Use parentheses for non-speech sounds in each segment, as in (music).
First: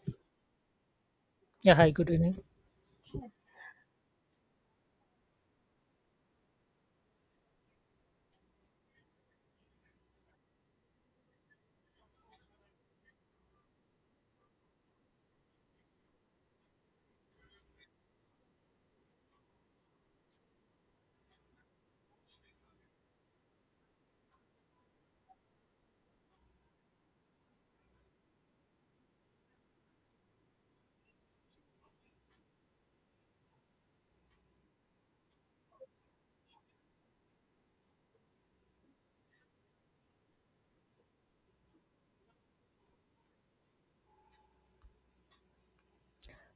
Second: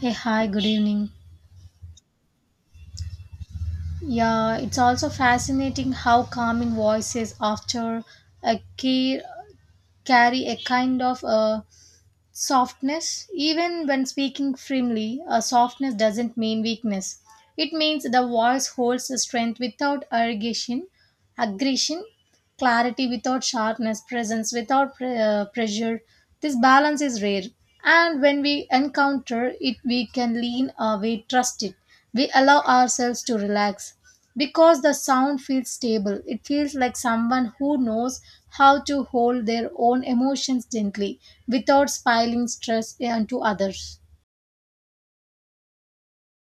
Hey, hi, good evening. Yeah, hi, good evening. Yeah, it's also fascinating how calming voices after a care carry a kind of a softness. Even when speaking firmly, a softness doesn't mean weakness. It means the voice holds the strength without aggression, clarity without sharpness, presence without pressure. This balance is rare, and when we encounter it, we can lean or we trust it. We allow ourselves to relax because the sound feels stable. It feels like someone who knows how to hold their own emotions gently without spilling stress onto others.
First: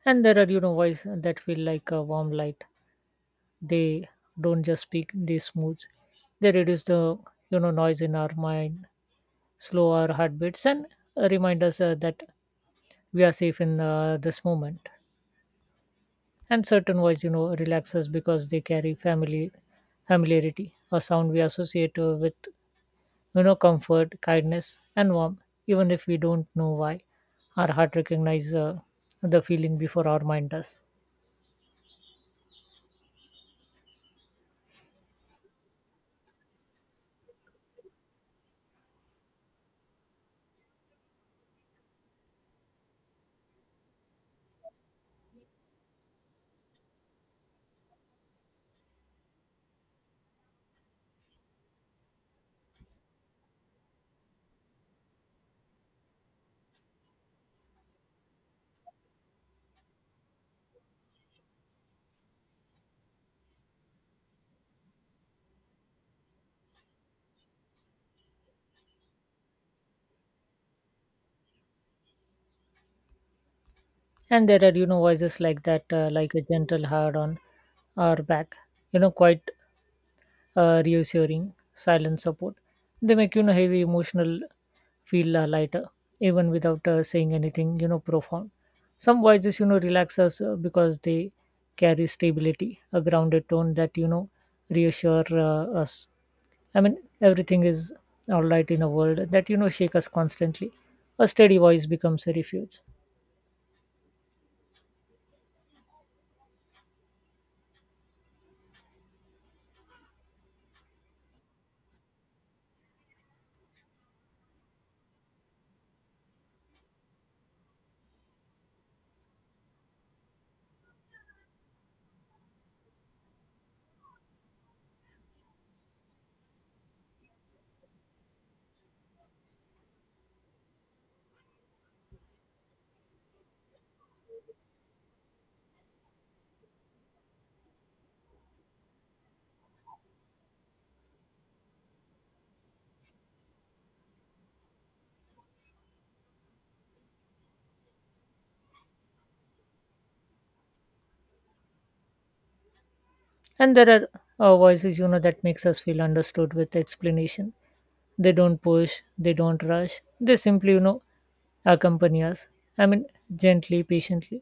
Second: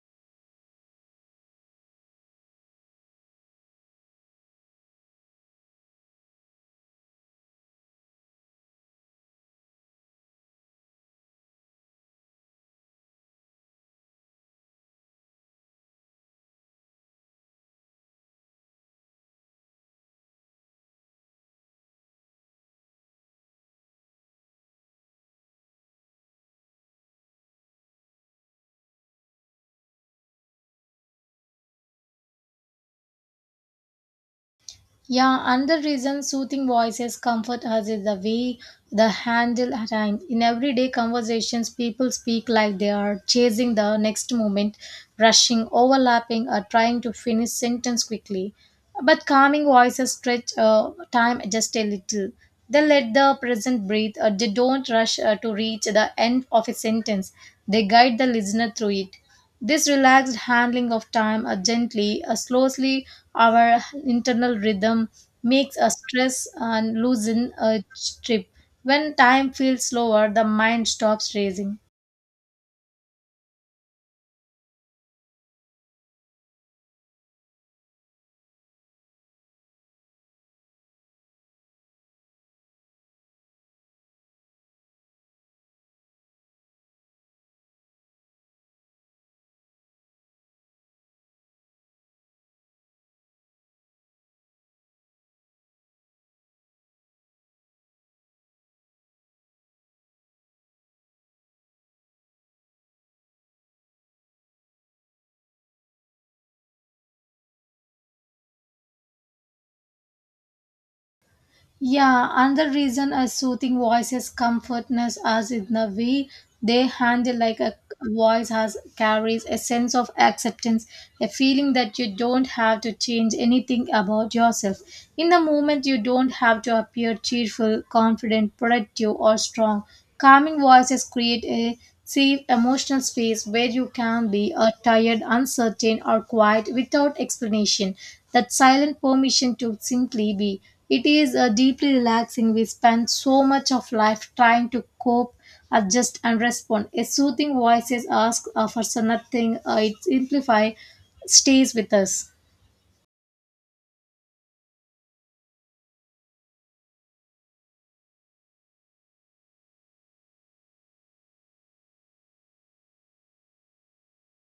And there are voice that feel like a warm light. They don't just speak, they smooth. They reduce the noise in our mind, slow our heartbeats, and remind us that we are safe in this moment. And certain voice relax us because they carry familiarity, a sound we associate with comfort, kindness, and warmth, even if we don't know why. Our heart recognizes the feeling before our mind does. Yeah, another reason soothing voices comfort us is the way the handle time. In everyday conversations, people speak like they are chasing the next moment, rushing, overlapping, or trying to finish sentence quickly. But calming voices stretch time just a little. They let the present breathe. They don't rush to reach the end of a sentence. They guide the listener through it. This relaxed handling of time gently, slowly, our internal rhythm makes us stress and loosen a trip. When time feels slower, the mind stops racing. And there are voices like that, like a gentle hard on our back, quite reassuring silent support. They make heavy emotional feel lighter, even without saying anything profound. Some voices relax us because they carry stability, a grounded tone that reassure us. I mean, everything is all right in a world that shake us constantly. A steady voice becomes a refuge. Yeah, another reason a soothing voice is comfortness as in the way they handle like a voice has carries a sense of acceptance, a feeling that you don't have to change anything about yourself. In the moment you don't have to appear cheerful, confident, productive or strong. Calming voices create a safe emotional space where you can be tired, uncertain or quiet without explanation. That silent permission to simply be. It is deeply relaxing. We spend so much of life trying to cope, adjust, and respond. A soothing voice is asked for so nothing. It simplify stays with us. And there are voices that makes us feel understood with explanation. They don't push, they don't rush, they simply accompany us, I mean, gently, patiently.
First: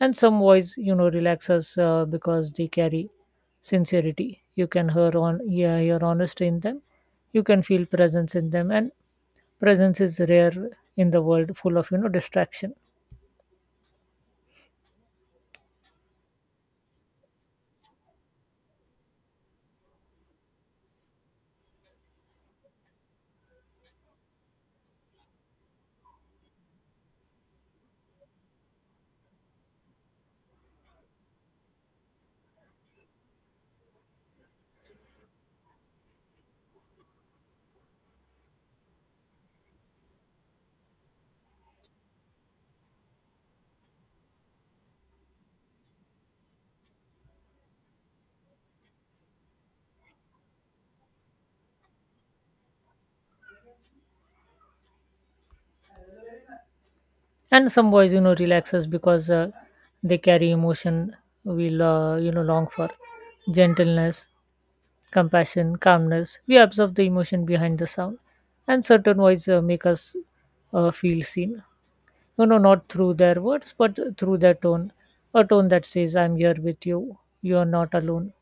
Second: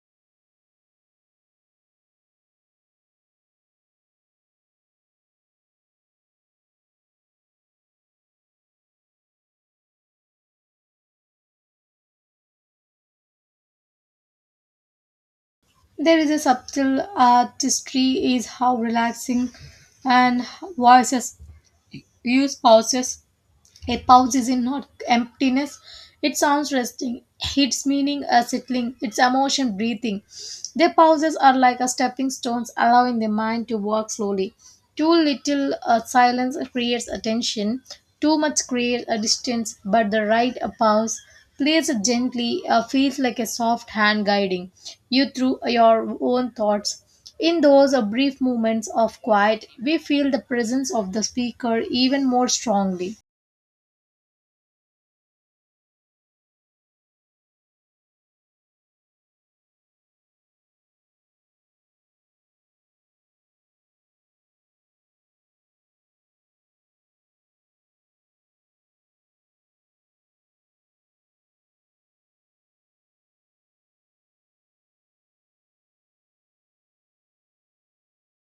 And some voice relax us because they carry sincerity. You can hear hear honesty in them. You can feel presence in them, and presence is rare in the world full of distraction. There is a subtle artistry is how relaxing and voices use pauses. A pause is in not emptiness. It sounds resting. Its meaning a settling. Its emotion breathing. Their pauses are like a stepping stones, allowing the mind to walk slowly. Too little silence creates attention. Too much creates a distance. But the right pause placed gently, feels like a soft hand guiding you through your own thoughts. In those brief moments of quiet, we feel the presence of the speaker even more strongly. And some boys relax us because they carry emotion we'll long for gentleness, compassion, calmness. We observe the emotion behind the sound. And certain voices make us feel seen, not through their words but through their tone, a tone that says, I'm here with you, you are not alone.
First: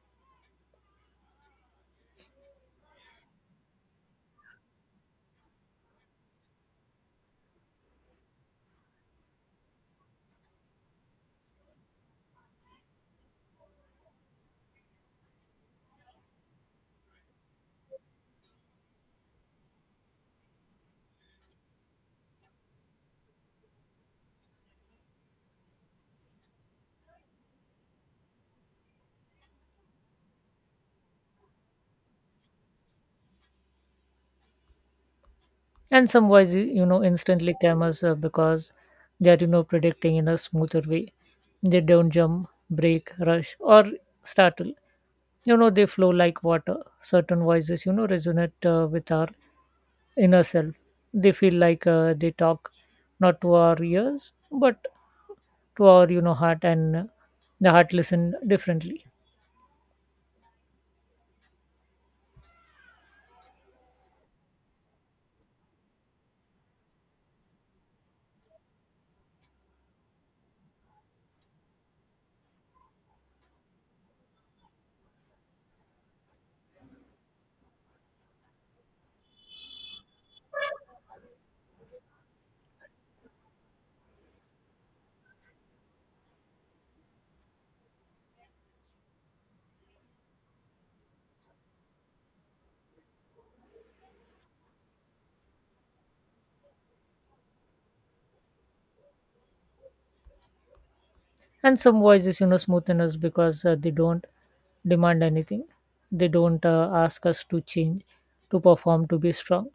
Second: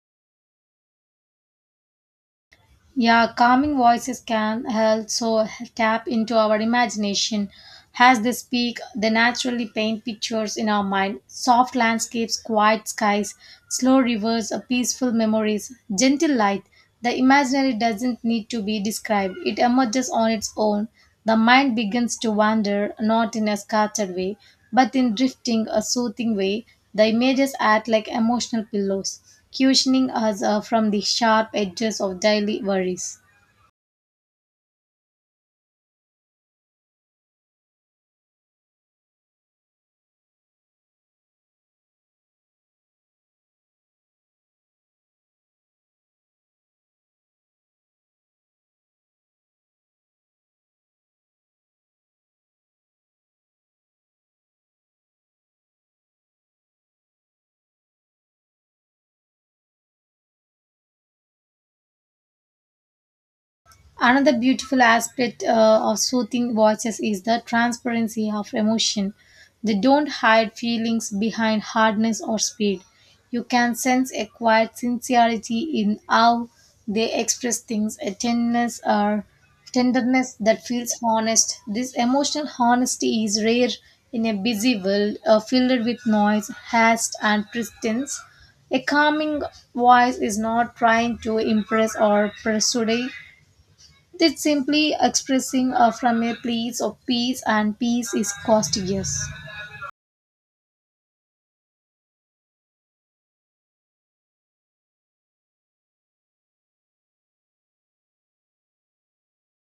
Yeah, calming voices can also tap into our imagination. As they speak, they naturally paint pictures in our mind soft landscapes, quiet skies, slow rivers, peaceful memories, gentle light. The imaginary doesn't need to be described, it emerges on its own. The mind begins to wander, not in a scattered way, but in drifting, a soothing way. The images act like emotional pillows cushioning us from the sharp edges of daily worries. And some voices instantly calm us because they are predicting in a smoother way. They don't jump, break, rush, or startle. They flow like water. Certain voices resonate with our inner self. They feel like they talk not to our ears, but to our heart. And the heart listen differently. Another beautiful aspect of soothing voices is the transparency of emotion. They don't hide feelings behind hardness or speed. You can sense a quiet sincerity in how they express things, a tenderness or tenderness that feels honest. This emotional honesty is rare in a busy world filled with noise, haste, and pretense. A calming voice is not trying to impress or persuade, that's simply expressing from a place of peace, and peace is costliest. And some voices smoothen us because they don't demand anything. They don't ask us to change, to perform, to be strong.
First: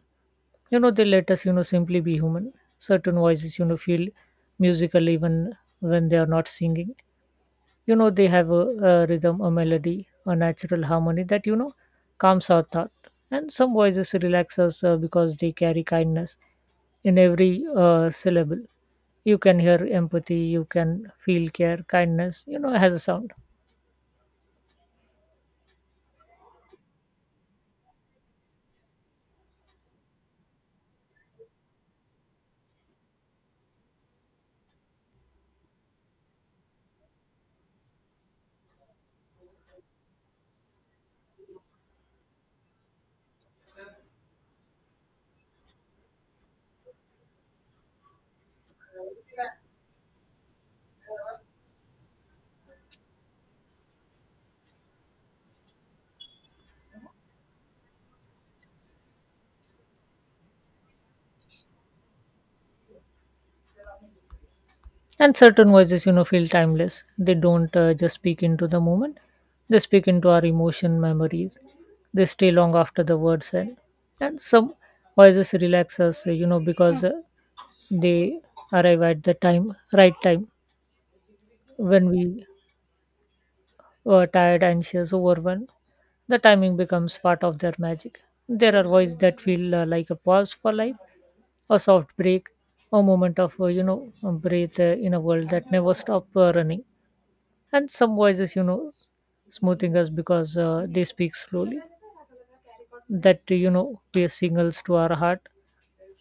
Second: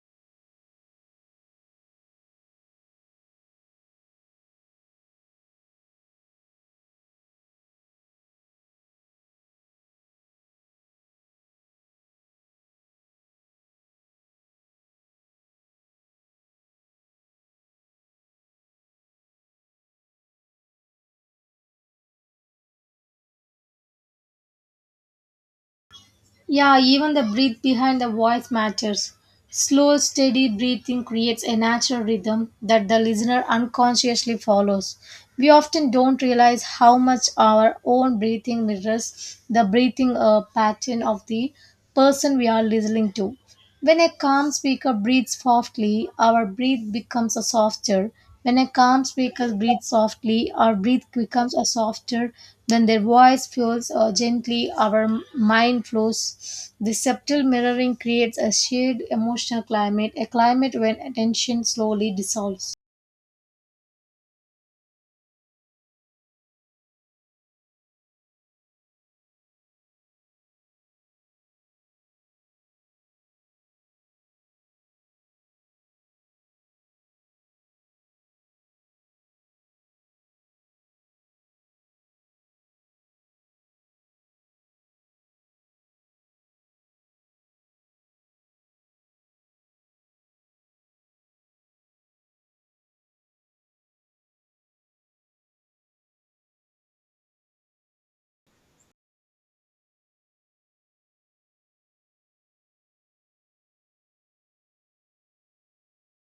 They let us simply be human. Certain voices feel musical even when they are not singing. They have a rhythm, a melody, a natural harmony that calms our thought. And some voices relax us because they carry kindness in every syllable. You can hear empathy, you can feel care. Kindness has a sound. Yeah, even the breath behind the voice matters. Slow, steady breathing creates a natural rhythm that the listener unconsciously follows. We often don't realize how much our own breathing mirrors the breathing pattern of the person we are listening to. When a calm speaker breathes softly, our breath becomes a softer. When a calm speaker breathes softly, our breath becomes a softer. When their voice flows gently, our mind flows. This subtle mirroring creates a shared emotional climate, a climate when attention slowly dissolves. And certain voices feel timeless. They don't just speak into the moment, they speak into our emotion memories. They stay long after the words end. And some voices relax us because they arrive at the right time, when we were tired, anxious, overwhelmed. The timing becomes part of their magic. There are voices that feel like a pause for life, a soft break, a moment of breathe in a world that never stop running. And some voices smoothing us because they speak slowly. That they signals to our heart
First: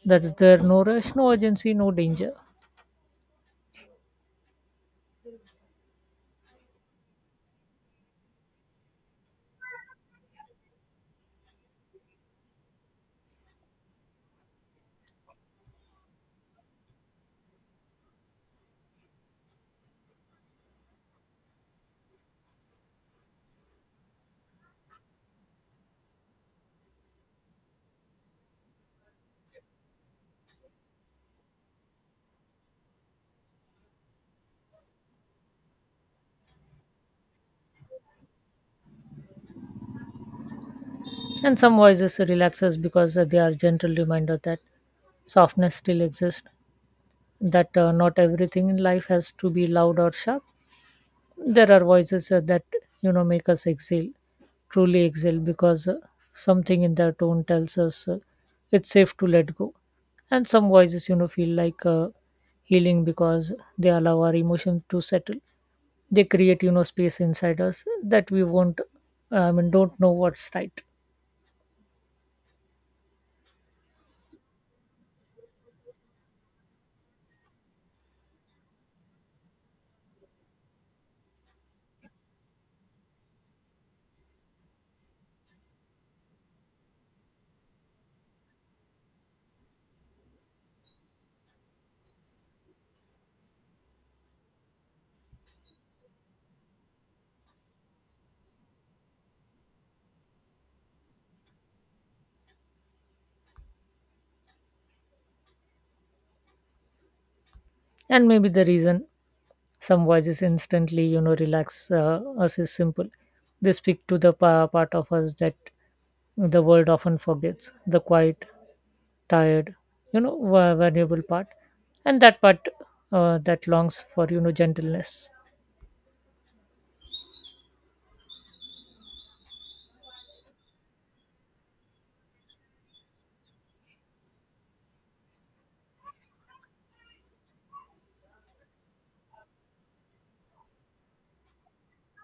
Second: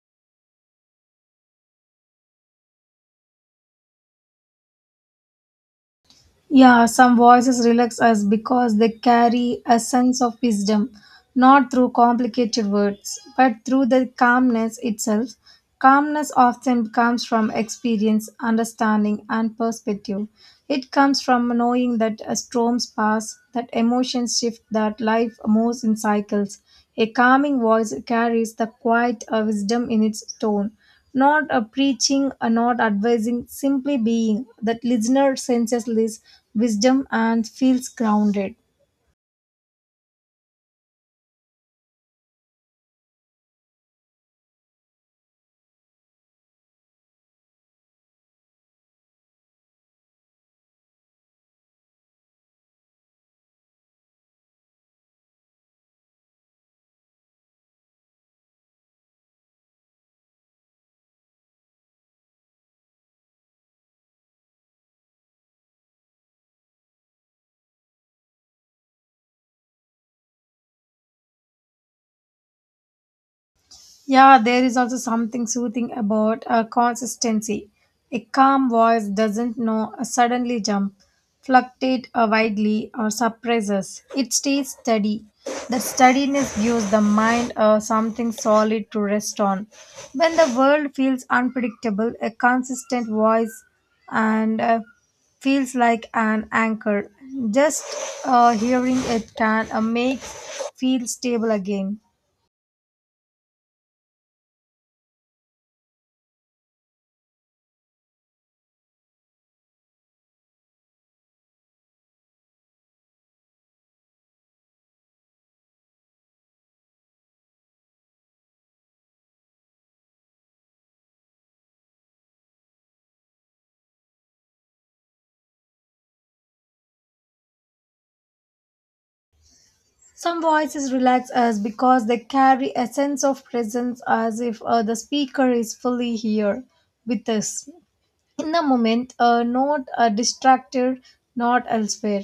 that there no rush, no urgency, no danger. Yeah, some voices relax us because they carry a sense of wisdom, not through complicated words, but through the calmness itself. Calmness often comes from experience, understanding, and perspective. It comes from knowing that a storms pass, that emotions shift, that life moves. A calm voice is the quiet wisdom in its tone, not preaching, advising, simply being. That listener senses this wisdom and feels grounded. And some voices relax us because they are gentle reminder that softness still exists, that not everything in life has to be loud or sharp. There are voices that make us exhale, truly exhale, because something in their tone tells us it's safe to let go. And some voices feel like healing because they allow our emotions to settle. They create space inside us that we won't, I mean, don't know what's right. Yeah, there is also something soothing about a consistency. A calm voice doesn't know a suddenly jump, fluctuate widely, or surprises. It stays steady. The steadiness gives the mind something solid to rest on. When the world feels unpredictable, a consistent voice and feels like an anchor. Just hearing it can make feel stable again. And maybe the reason some voices instantly relax us is simple. They speak to the part of us that the world often forgets, the quiet, tired vulnerable part, and that part that longs for gentleness. Some voices relax us because they carry a sense of presence as if the speaker is fully here with us in the moment, not distracted, not elsewhere,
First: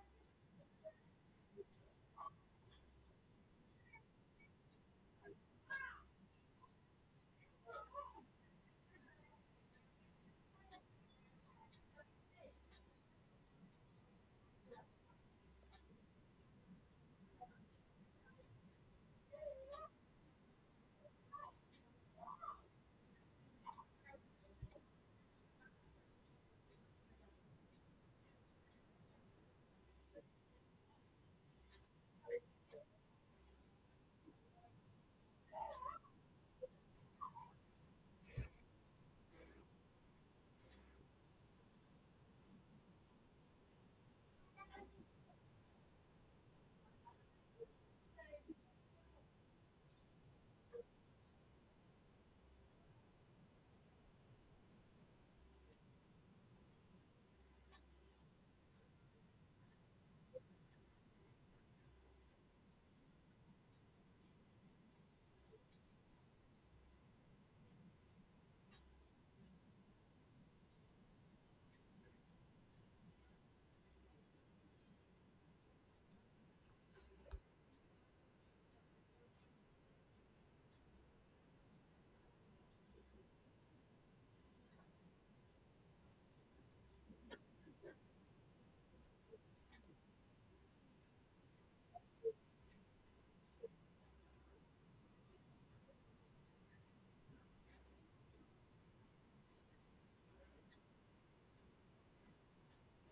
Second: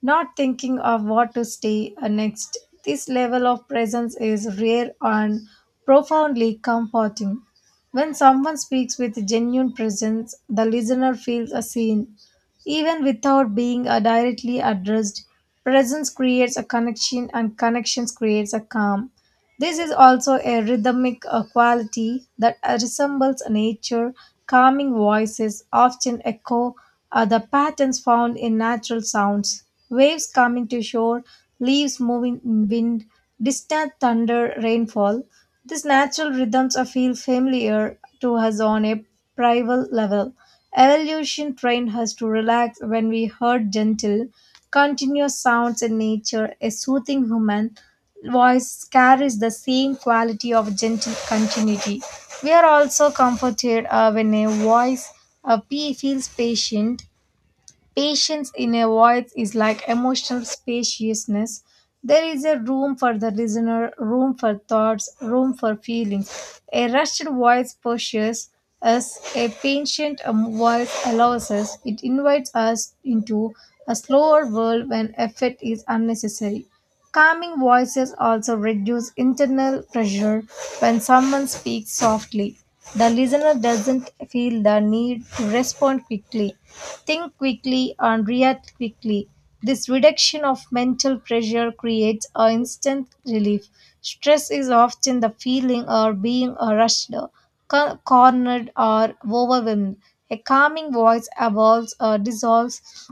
not thinking of what to say next. This level of presence is rare and profoundly comforting. When someone speaks with genuine presence, the listener feels a seen. Even without being directly addressed, presence creates a connection and connections creates a calm. This is also a rhythmic quality that resembles nature. Calming voices often echo the patterns found in natural sounds. Waves coming to shore, leaves moving in wind, distant thunder, rainfall. These natural rhythms are feel familiar to us on a primal level. Evolution trained us to relax when we heard gentle, continuous sounds in nature, a soothing human voice carries the same quality of gentle continuity. We are also comforted when a voice a P feels patient. Patience in a voice is like emotional spaciousness. There is a room for the listener, room for thoughts, room for feelings. A rushed voice pushes us, a patient voice allows us. It invites us into a slower world when effort is unnecessary. Calming voices also reduce internal pressure when someone speaks softly. The listener doesn't feel the need to respond quickly, think quickly, and react quickly. This reduction of mental pressure creates an instant relief. Stress is often the feeling of being rushed, cornered, or overwhelmed. A calming voice evolves or dissolves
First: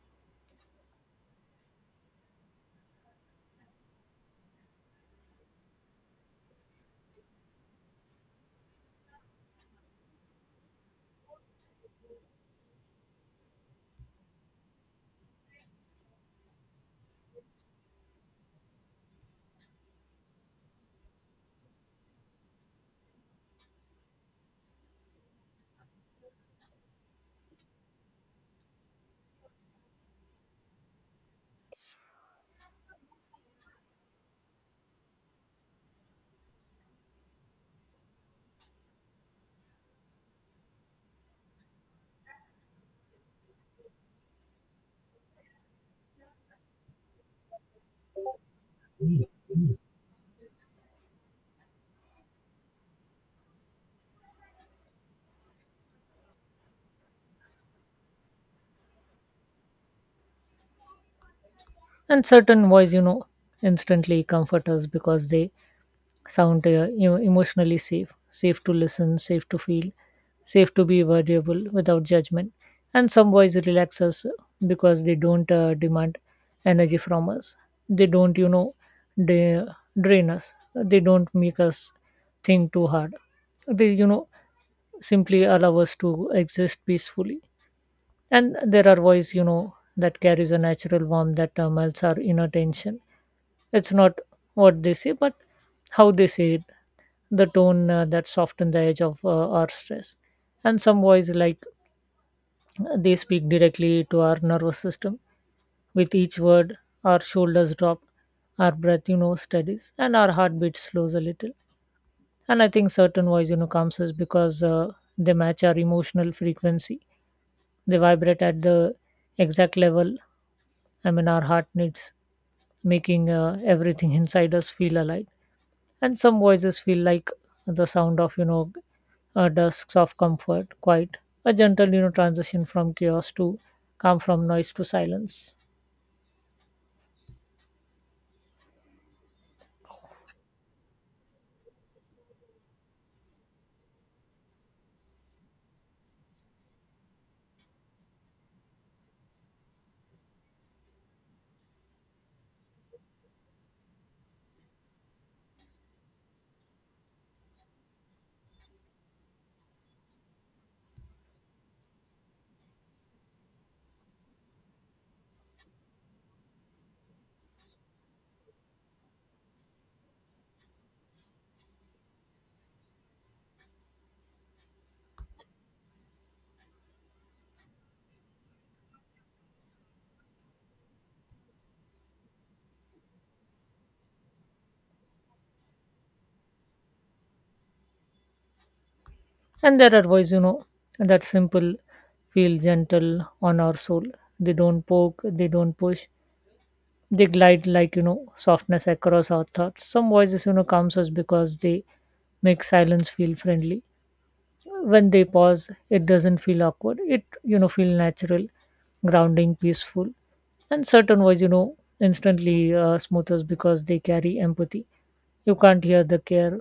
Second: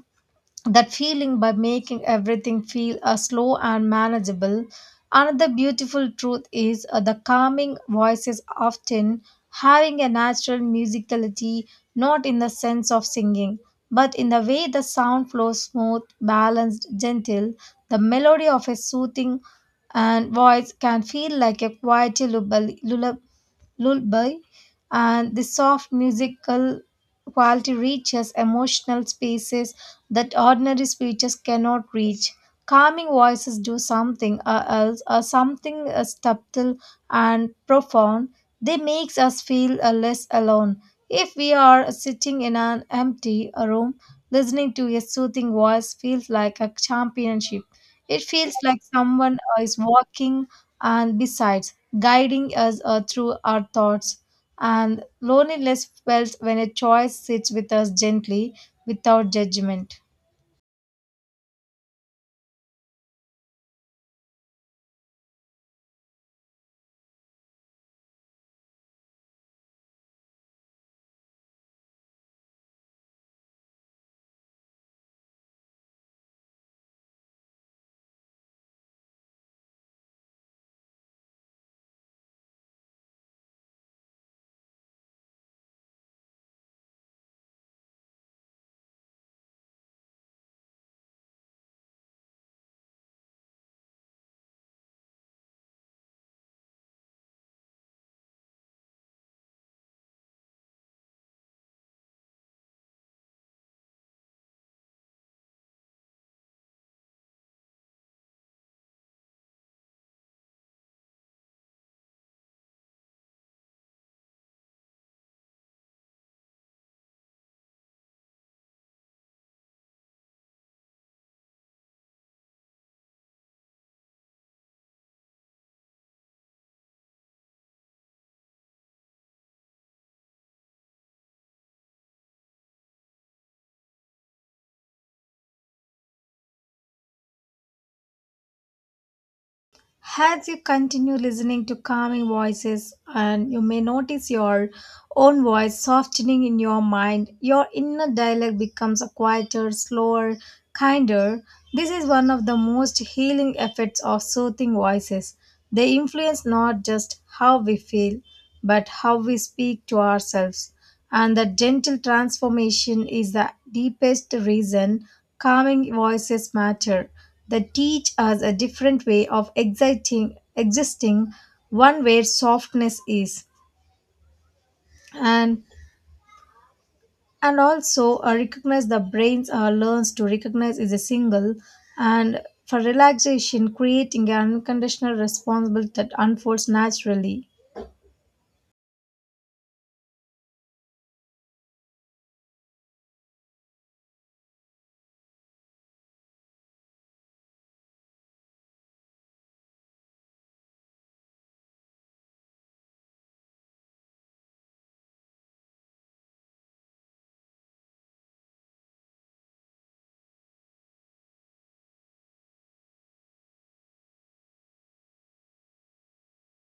that feeling by making everything feel slow and manageable. Another beautiful truth is the calming voices often having a natural musicality, not in the sense of singing, but in the way the sound flows smooth, balanced, gentle. The melody of a soothing and voice can feel like a quiet lullaby, lullaby and the soft musical quality reaches emotional spaces that ordinary speeches cannot reach. Calming voices do something else, something subtle and profound. They makes us feel less alone. If we are sitting in an empty room, listening to a soothing voice feels like a championship. It feels like someone is walking and besides guiding us through our thoughts. And loneliness felt when a choice sits with us gently without judgment. And certain voice instantly comfort us because they sound emotionally safe, safe to listen, safe to feel, safe to be variable without judgment. And some voice relax us because they don't demand energy from us. They don't they drain us. They don't make us think too hard, they simply allow us to exist peacefully. And there are voice that carries a natural warmth that melts our inner tension. It's not what they say but how they say it, the tone that softens the edge of our stress. And some voice like they speak directly to our nervous system. With each word, our shoulders drop, our breath steadies, and our heartbeat slows a little. And I think certain voice comes us because they match our emotional frequency. They vibrate at the exact level. I mean, our heart needs, making everything (laughs) inside us feel alive. And some voices feel like the sound of dusks of comfort, quiet, a gentle transition from chaos to calm, from noise to silence. As you continue listening to calming voices, and you may notice your own voice softening in your mind, your inner dialogue becomes a quieter, slower, kinder. This is one of the most healing effects of soothing voices. They influence not just how we feel, but how we speak to ourselves. And the gentle transformation is the deepest reason calming voices matter that teach us a different way of existing, existing one where softness is and and also recognize the brains learns to recognize is a single and for relaxation creating an unconditional responsibility that unfolds naturally. And there are voices that simple feel gentle on our soul. They don't poke, they don't push, they glide like softness across our thoughts. Some voices calms us because they make silence feel friendly. When they pause, it doesn't feel awkward, it feel natural, grounding, peaceful. And certain voice instantly smoothers because they carry empathy. You can't hear the care,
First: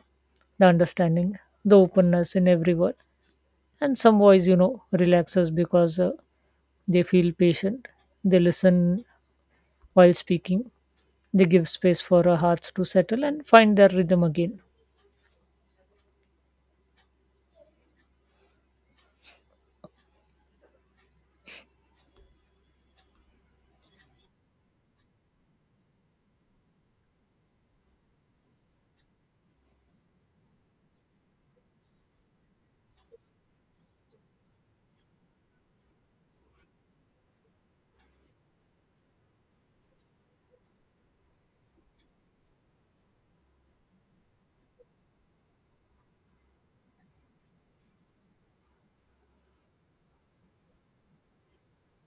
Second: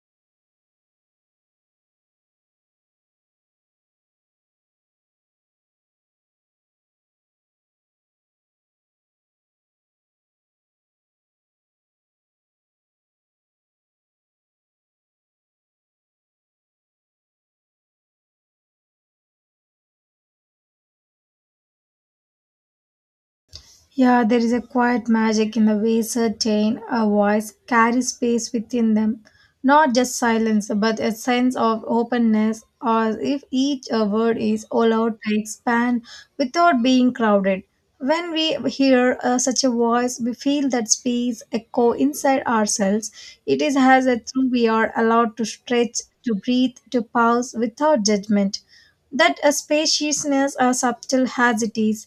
the understanding, the openness in every word. And some voice relaxes because they feel patient. They listen while speaking. They give space for our hearts to settle and find their rhythm again. Yeah, there is a quiet magic in the way certain a voice carries space within them, not just silence, but a sense of openness, as if each word is allowed to expand without being crowded. When we hear such a voice, we feel that space echo inside ourselves. It is as a through we are allowed to stretch, to breathe, to pause without judgment. That a spaciousness, subtle as it is,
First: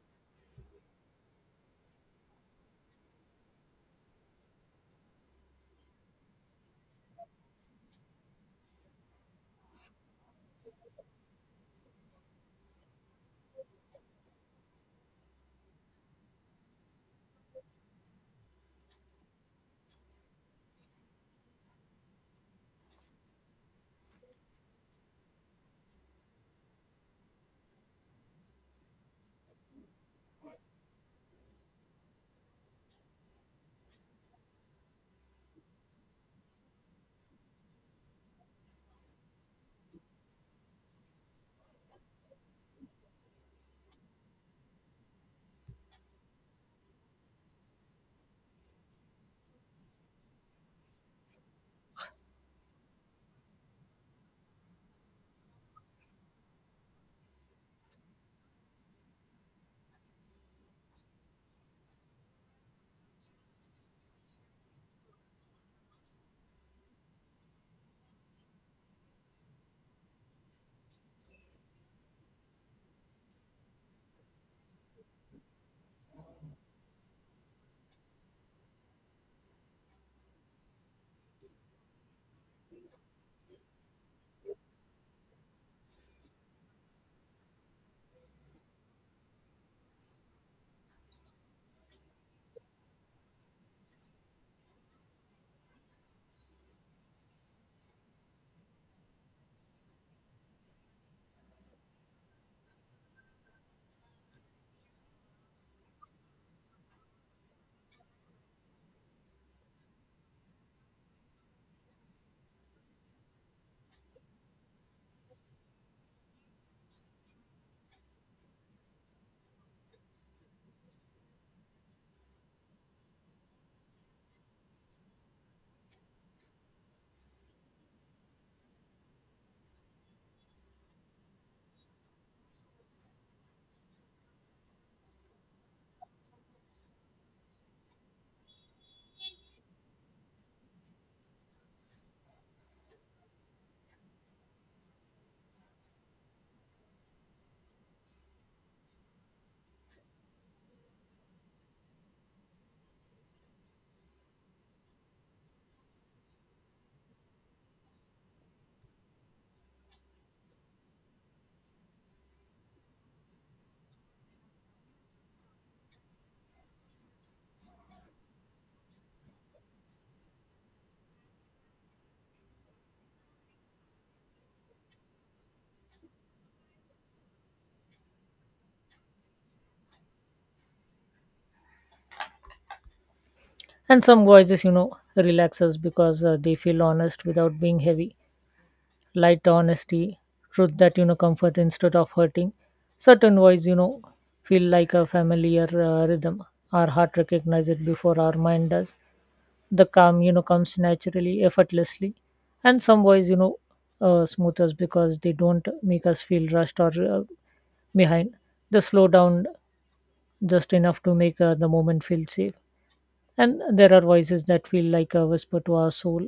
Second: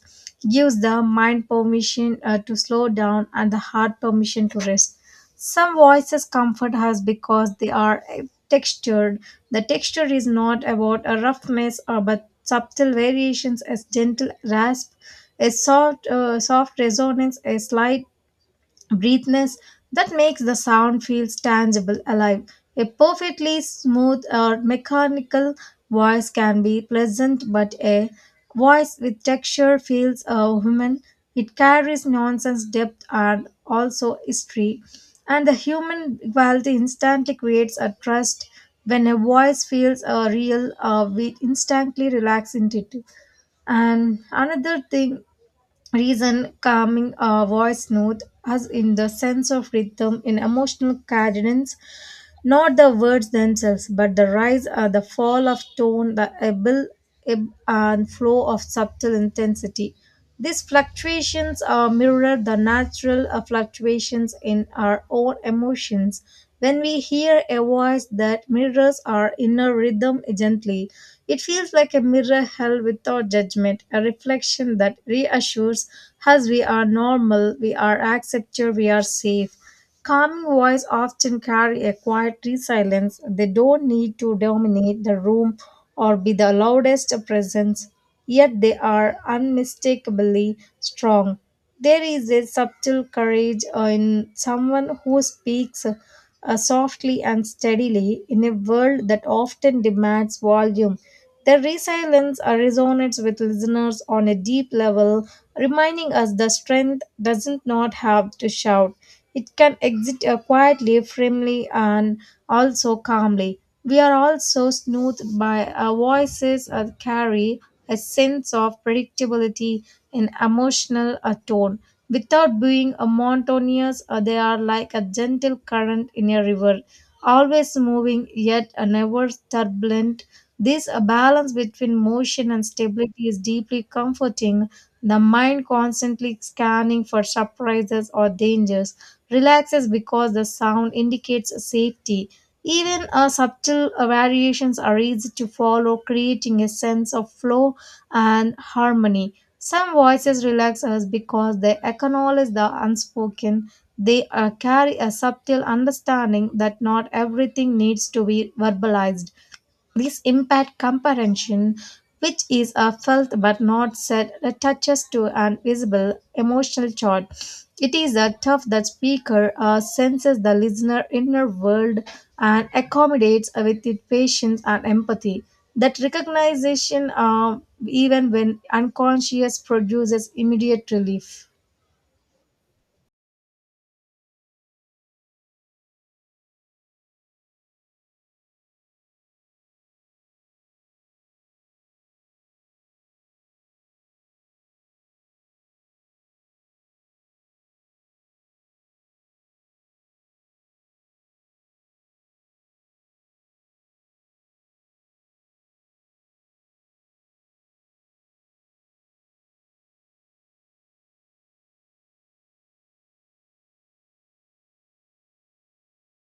gives the mind permission to slow down and the heart permission to rest. Some voices comfort us because they are textured. The texture is not about a roughness or but subtle variations, as gentle rasp, a soft resonance, a slight breathness that makes the sound feels tangible, alive. A perfectly smooth or mechanical voice can be pleasant, but a voice with texture feels human. It carries nonsense depth and also history. And the human quality instantly creates a trust. When a voice feels real, we instantly relax into it. And another thing reason calming voice note us in the sense of rhythm in emotional cadence, not the words themselves, but the rise or the fall of tone, the ebb and flow of subtle intensity. These fluctuations are mirror the natural fluctuations in our own emotions. When we hear a voice that mirrors our inner rhythm gently, it feels like a mirror held without judgment, a reflection that reassures us we are normal, we are accepted, we are safe. Calming voices often carry a quietly silence. They don't need to dominate the room or be the loudest presence, yet they are unmistakably strong. There is a subtle courage in someone who speaks softly and steadily in a world that often demands volume. Their resilience resonates with listeners on a deep level, reminding us the strength doesn't not have to shout. It can exit quietly, firmly, and also calmly. We are also smoothed by our voices that carry a sense of predictability and emotional tone. Without being a monotonous, they are like a gentle current in a river, always moving yet never turbulent. This balance between motion and stability is deeply comforting, the mind constantly scanning for surprises or dangers relaxes because the sound indicates safety. Even subtle variations are easy to follow, creating a sense of flow and harmony. Some voices relax us because they acknowledge the unspoken. They carry a subtle understanding that not everything needs to be verbalized. This impact comprehension, which is a felt but not said, touches to an visible emotional chord. It is a tough that speaker senses the listener inner world and accommodates with it patience and empathy. That recognition, even when unconscious, produces immediate relief. And some voices relaxes because they feel honest without being heavy, light honesty, truth that comfort instead of hurting. Certain voice feel like a familiar rhythm. Our heart recognize it before our mind does. The calm comes naturally, effortlessly. And some voice smooth us because they don't make us feel rushed or behind. They slow down just enough to make the moment feel safe. And there are voices that feel like a whisper to our soul.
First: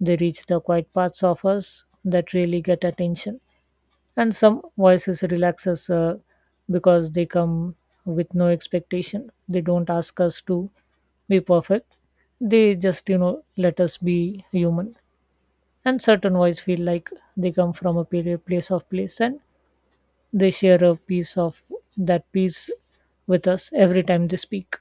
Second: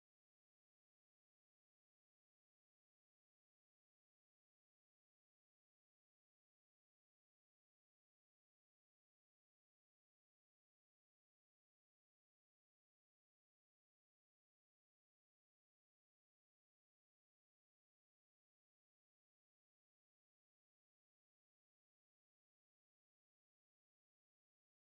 They reach the quiet parts of us that really get attention. And some voices relaxes because they come with no expectation. They don't ask us to be perfect, they just let us be human. And certain voice feel like they come from a period place of place, and they share a piece of that piece with us every time they speak.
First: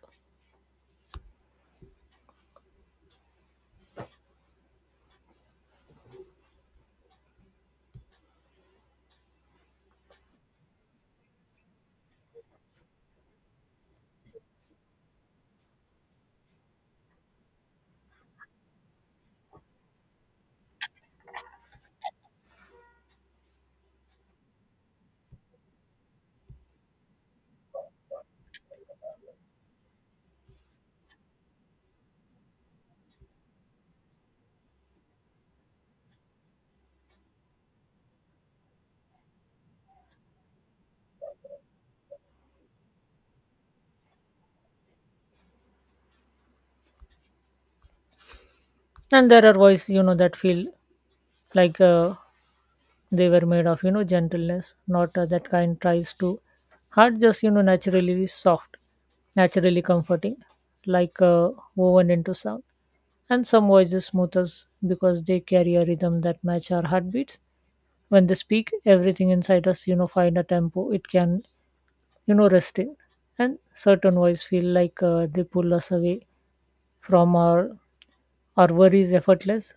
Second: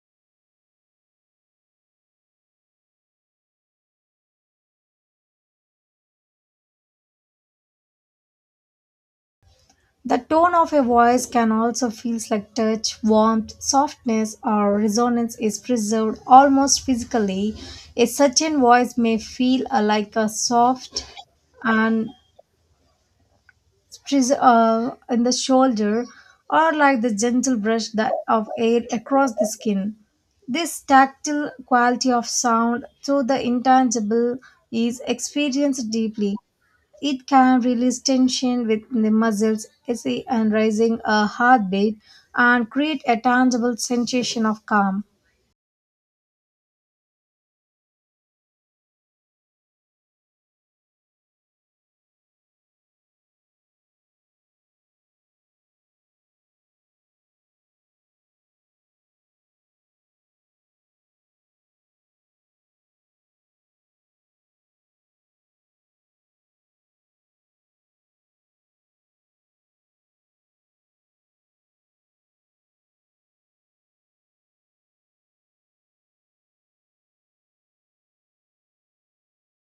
The tone of a voice can also feel like touch, warmth, softness, or resonance is preserved almost physically. A certain voice may feel like a soft and in the shoulder, or like the gentle brush that of air across the skin. This tactile quality of sound through the intangible is experienced deeply. It can release tension within the muscles, easy and raising a heartbeat, and create a tangible sensation of calm. And there are voice that feel like they were made of gentleness, not that kind tries to hard, just naturally soft, naturally comforting, like woven into sound. And some voices smooth us because they carry a rhythm that match our heartbeats. When they speak, everything inside us find a tempo it can rest in. And certain voice feel like they pull us away from our worries effortless,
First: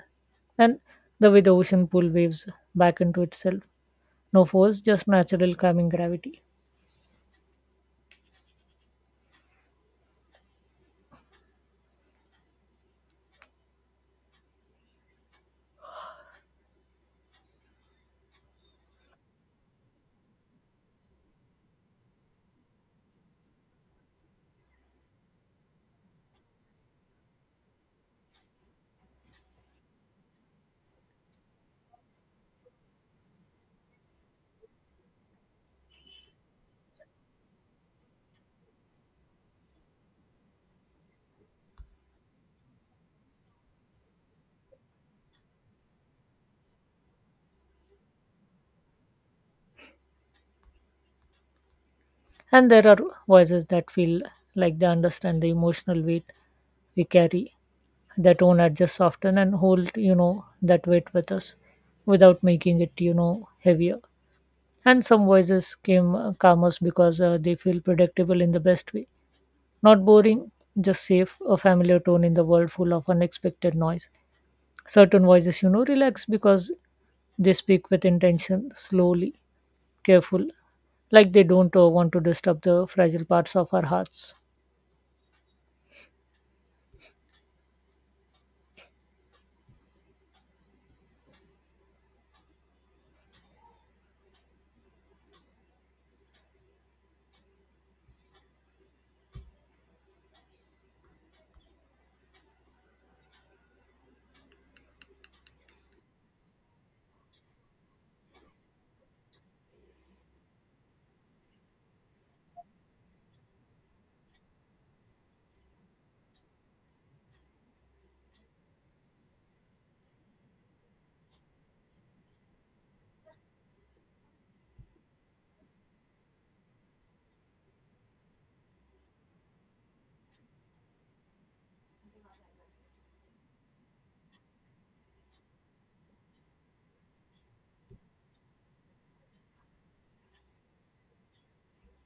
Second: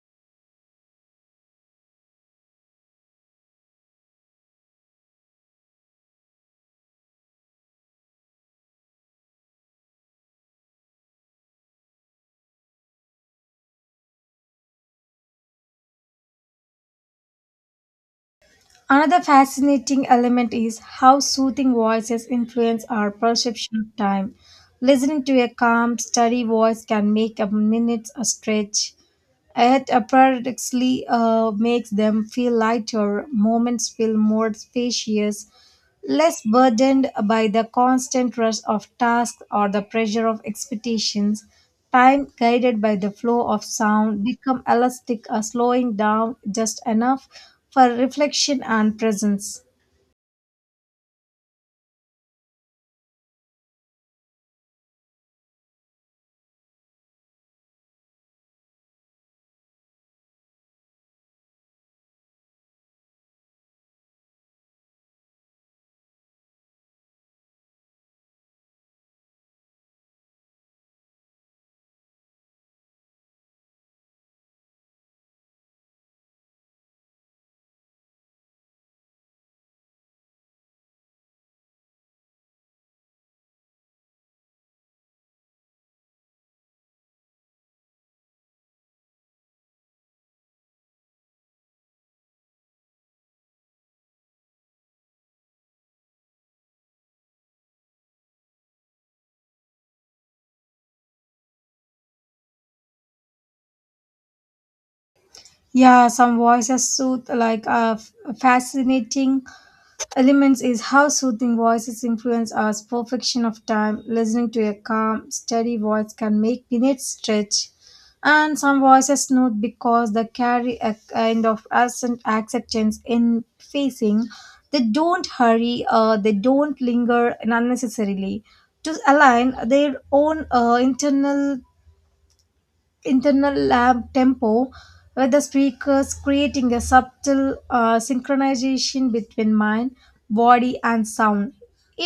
and the way the ocean pull waves back into itself, no force, just natural calming gravity. Another fascinating element is how soothing voices influence our perception of time. Listening to a calm, steady voice can make a minute a stretch. It paradoxically makes them feel lighter, moments feel more spacious, less burdened by the constant rush of tasks or the pressure of expectations. Time guided by the flow of sound become elastic, slowing down just enough for reflection and presence. And there are voices that feel like they understand the emotional weight we carry. Their tone adjusts often and hold that weight with us without making it heavier. And some voices came calm us because they feel predictable in the best way. Not boring, just safe, a familiar tone in the world full of unexpected noise. Certain voices relax because they speak with intention, slowly, careful, like they don't want to disturb the fragile parts of our hearts. Yeah, some voices soothe like fascinating. Elements is how soothing voices influence our perfection of time. Listening to a calm, steady voice can make minutes stretch. And some voices note because they carry a kind of accent acceptance in facing. They don't hurry, they don't linger unnecessarily to align their own internal lab tempo with the speakers, creating a subtle synchronization between mind, body, and sound.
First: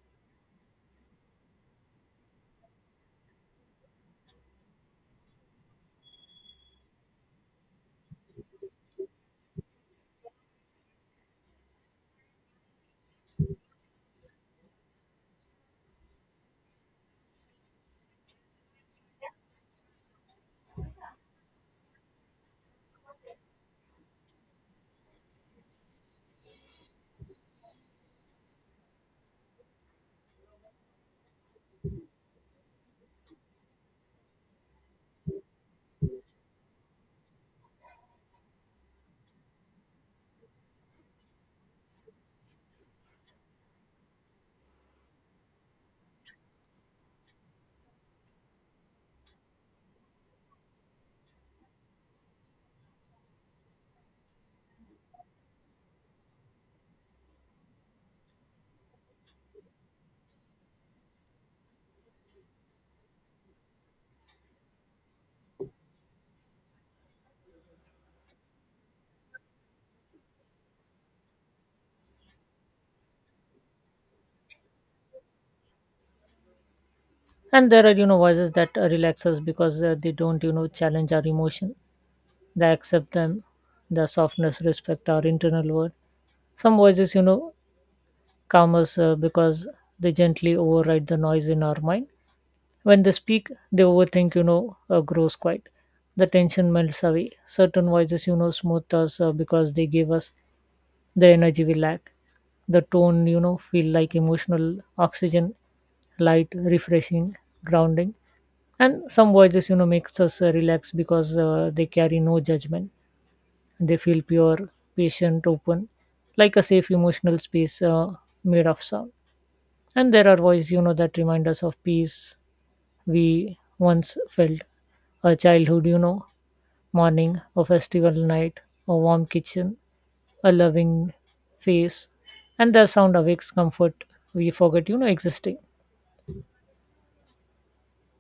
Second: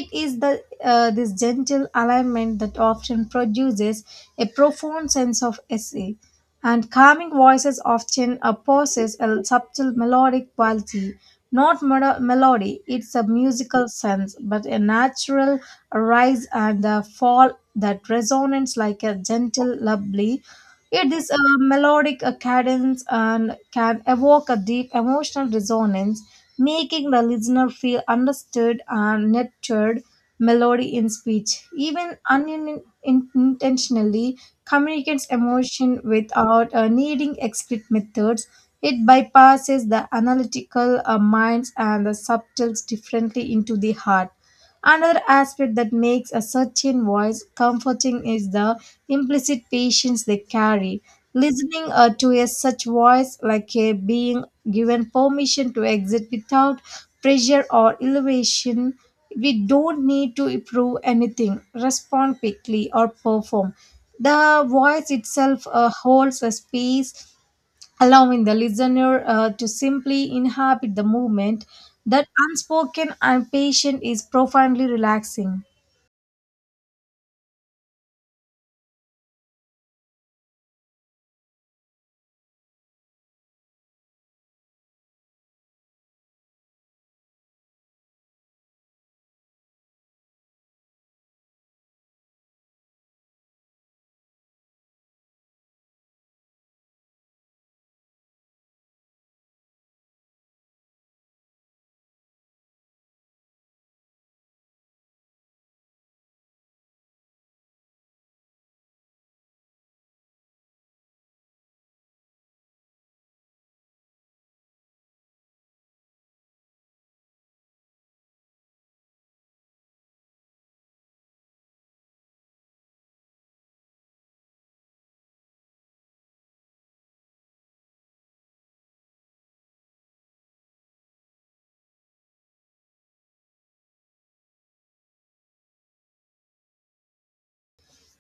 It is the this gentle alignment that often produces a profound sense of essay. And calming voices often possess a subtle melodic quality, not melody it's a musical sense but a natural rise and a fall that resonates like a gentle lullaby. It is a melodic cadence and can evoke a deep emotional resonance, making the listener feel understood and nurtured. Melody in speech, even unintentionally, communicates emotion without needing explicit methods. It bypasses the analytical minds and the subtles differently into the heart. Another aspect that makes a certain voice comforting is the implicit patience they carry. Listening to a such voice, like a being given permission to exit without pressure or elevation, we don't need to prove anything, respond quickly, or perform. The voice itself holds a space, allowing the listener to simply inhabit the movement. That unspoken and patient is profoundly relaxing. And there are voices that relax us because they don't challenge our emotion, they accept them. Their softness respect our internal world. Some voices calm us because they gently override the noise in our mind. When they speak, they overthink grows quiet, the tension melts away. Certain voices smooth us because they give us the energy we lack. The tone feel like emotional oxygen, light, refreshing, grounding. And some voices makes us relax because they carry no judgment. They feel pure, patient, open, like a safe emotional space made of sound. And there are voices that remind us of peace we once felt, a childhood morning, a festival night, a warm kitchen, a loving face, and their sound awakes comfort we forget existing.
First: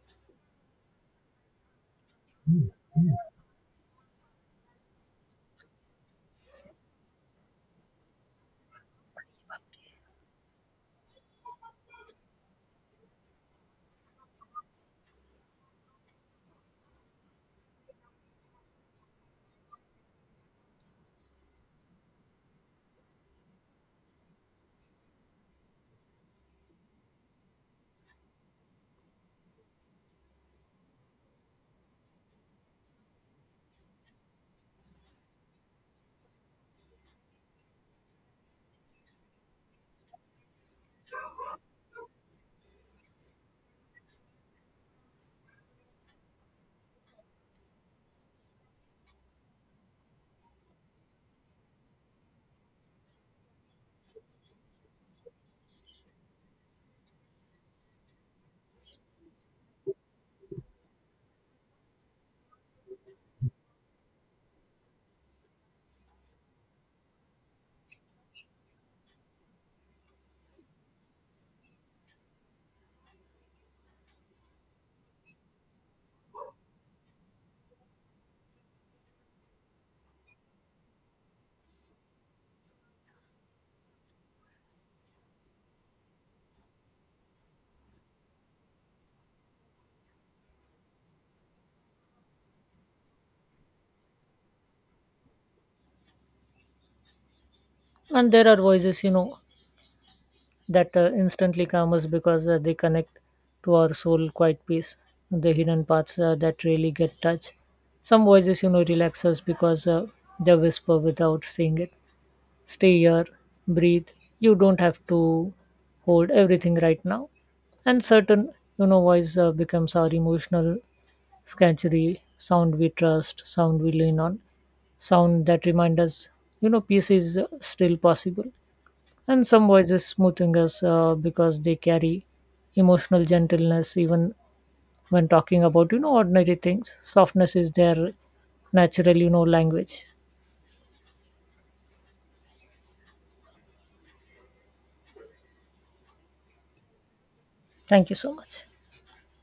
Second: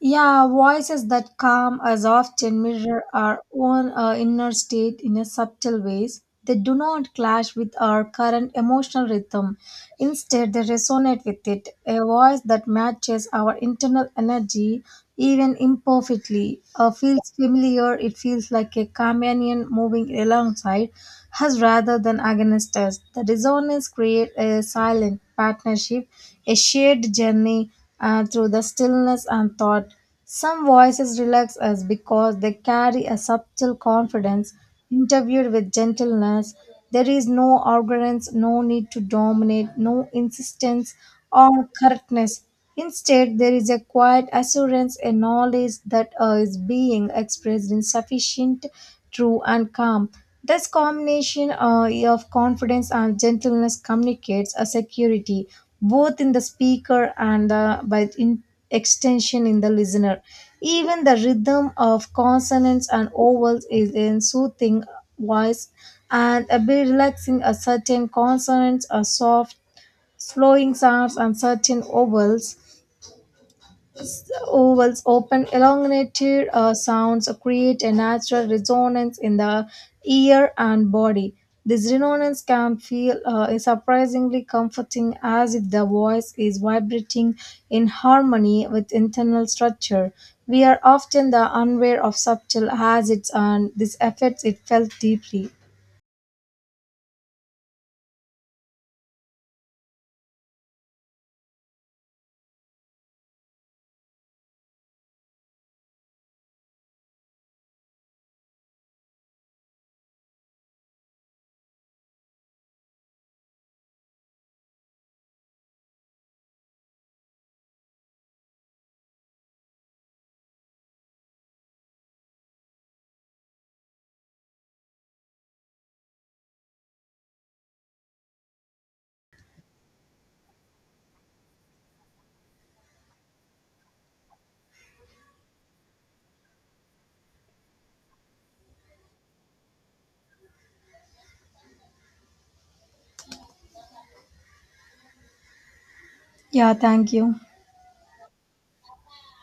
Yeah, voices that calm us often mirror our own inner state in a subtle ways. They do not clash with our current emotional rhythm. Instead, they resonate with it. A voice that matches our internal energy, even imperfectly, feels familiar. It feels like a companion moving alongside us rather than against us. The resonance creates a silent partnership, a shared journey through the stillness and thought. Some voices relax us because they carry a subtle confidence, interviewed with gentleness. There is no arrogance, no need to dominate, no insistence on correctness. Instead, there is a quiet assurance, a knowledge that is being expressed in sufficient, true, and calm. This combination of confidence and gentleness communicates a security both in the speaker and the, by in extension in the listener. Even the rhythm of consonants and vowels is in soothing voice and a bit relaxing. A certain consonants are soft, flowing sounds, and certain vowels ovals open elongated sounds create a natural resonance in the ear and body. This resonance can feel surprisingly comforting, as if the voice is vibrating in harmony with internal structure. We are often the unaware of subtle hazards and this affects it felt deeply. And there are voices that instantly calm us because they connect to our soul quiet peace, the hidden parts that really get touched. Some voices relax us because they whisper without saying it: stay here, breathe, you don't have to hold everything right now. And certain voice becomes our emotional sanctuary, sound we trust, sound we lean on, sound that remind us peace is still possible. And some voices smoothing us because they carry emotional gentleness, even when talking about ordinary things. Softness is their natural language. Yeah, thank you. Thank you so much.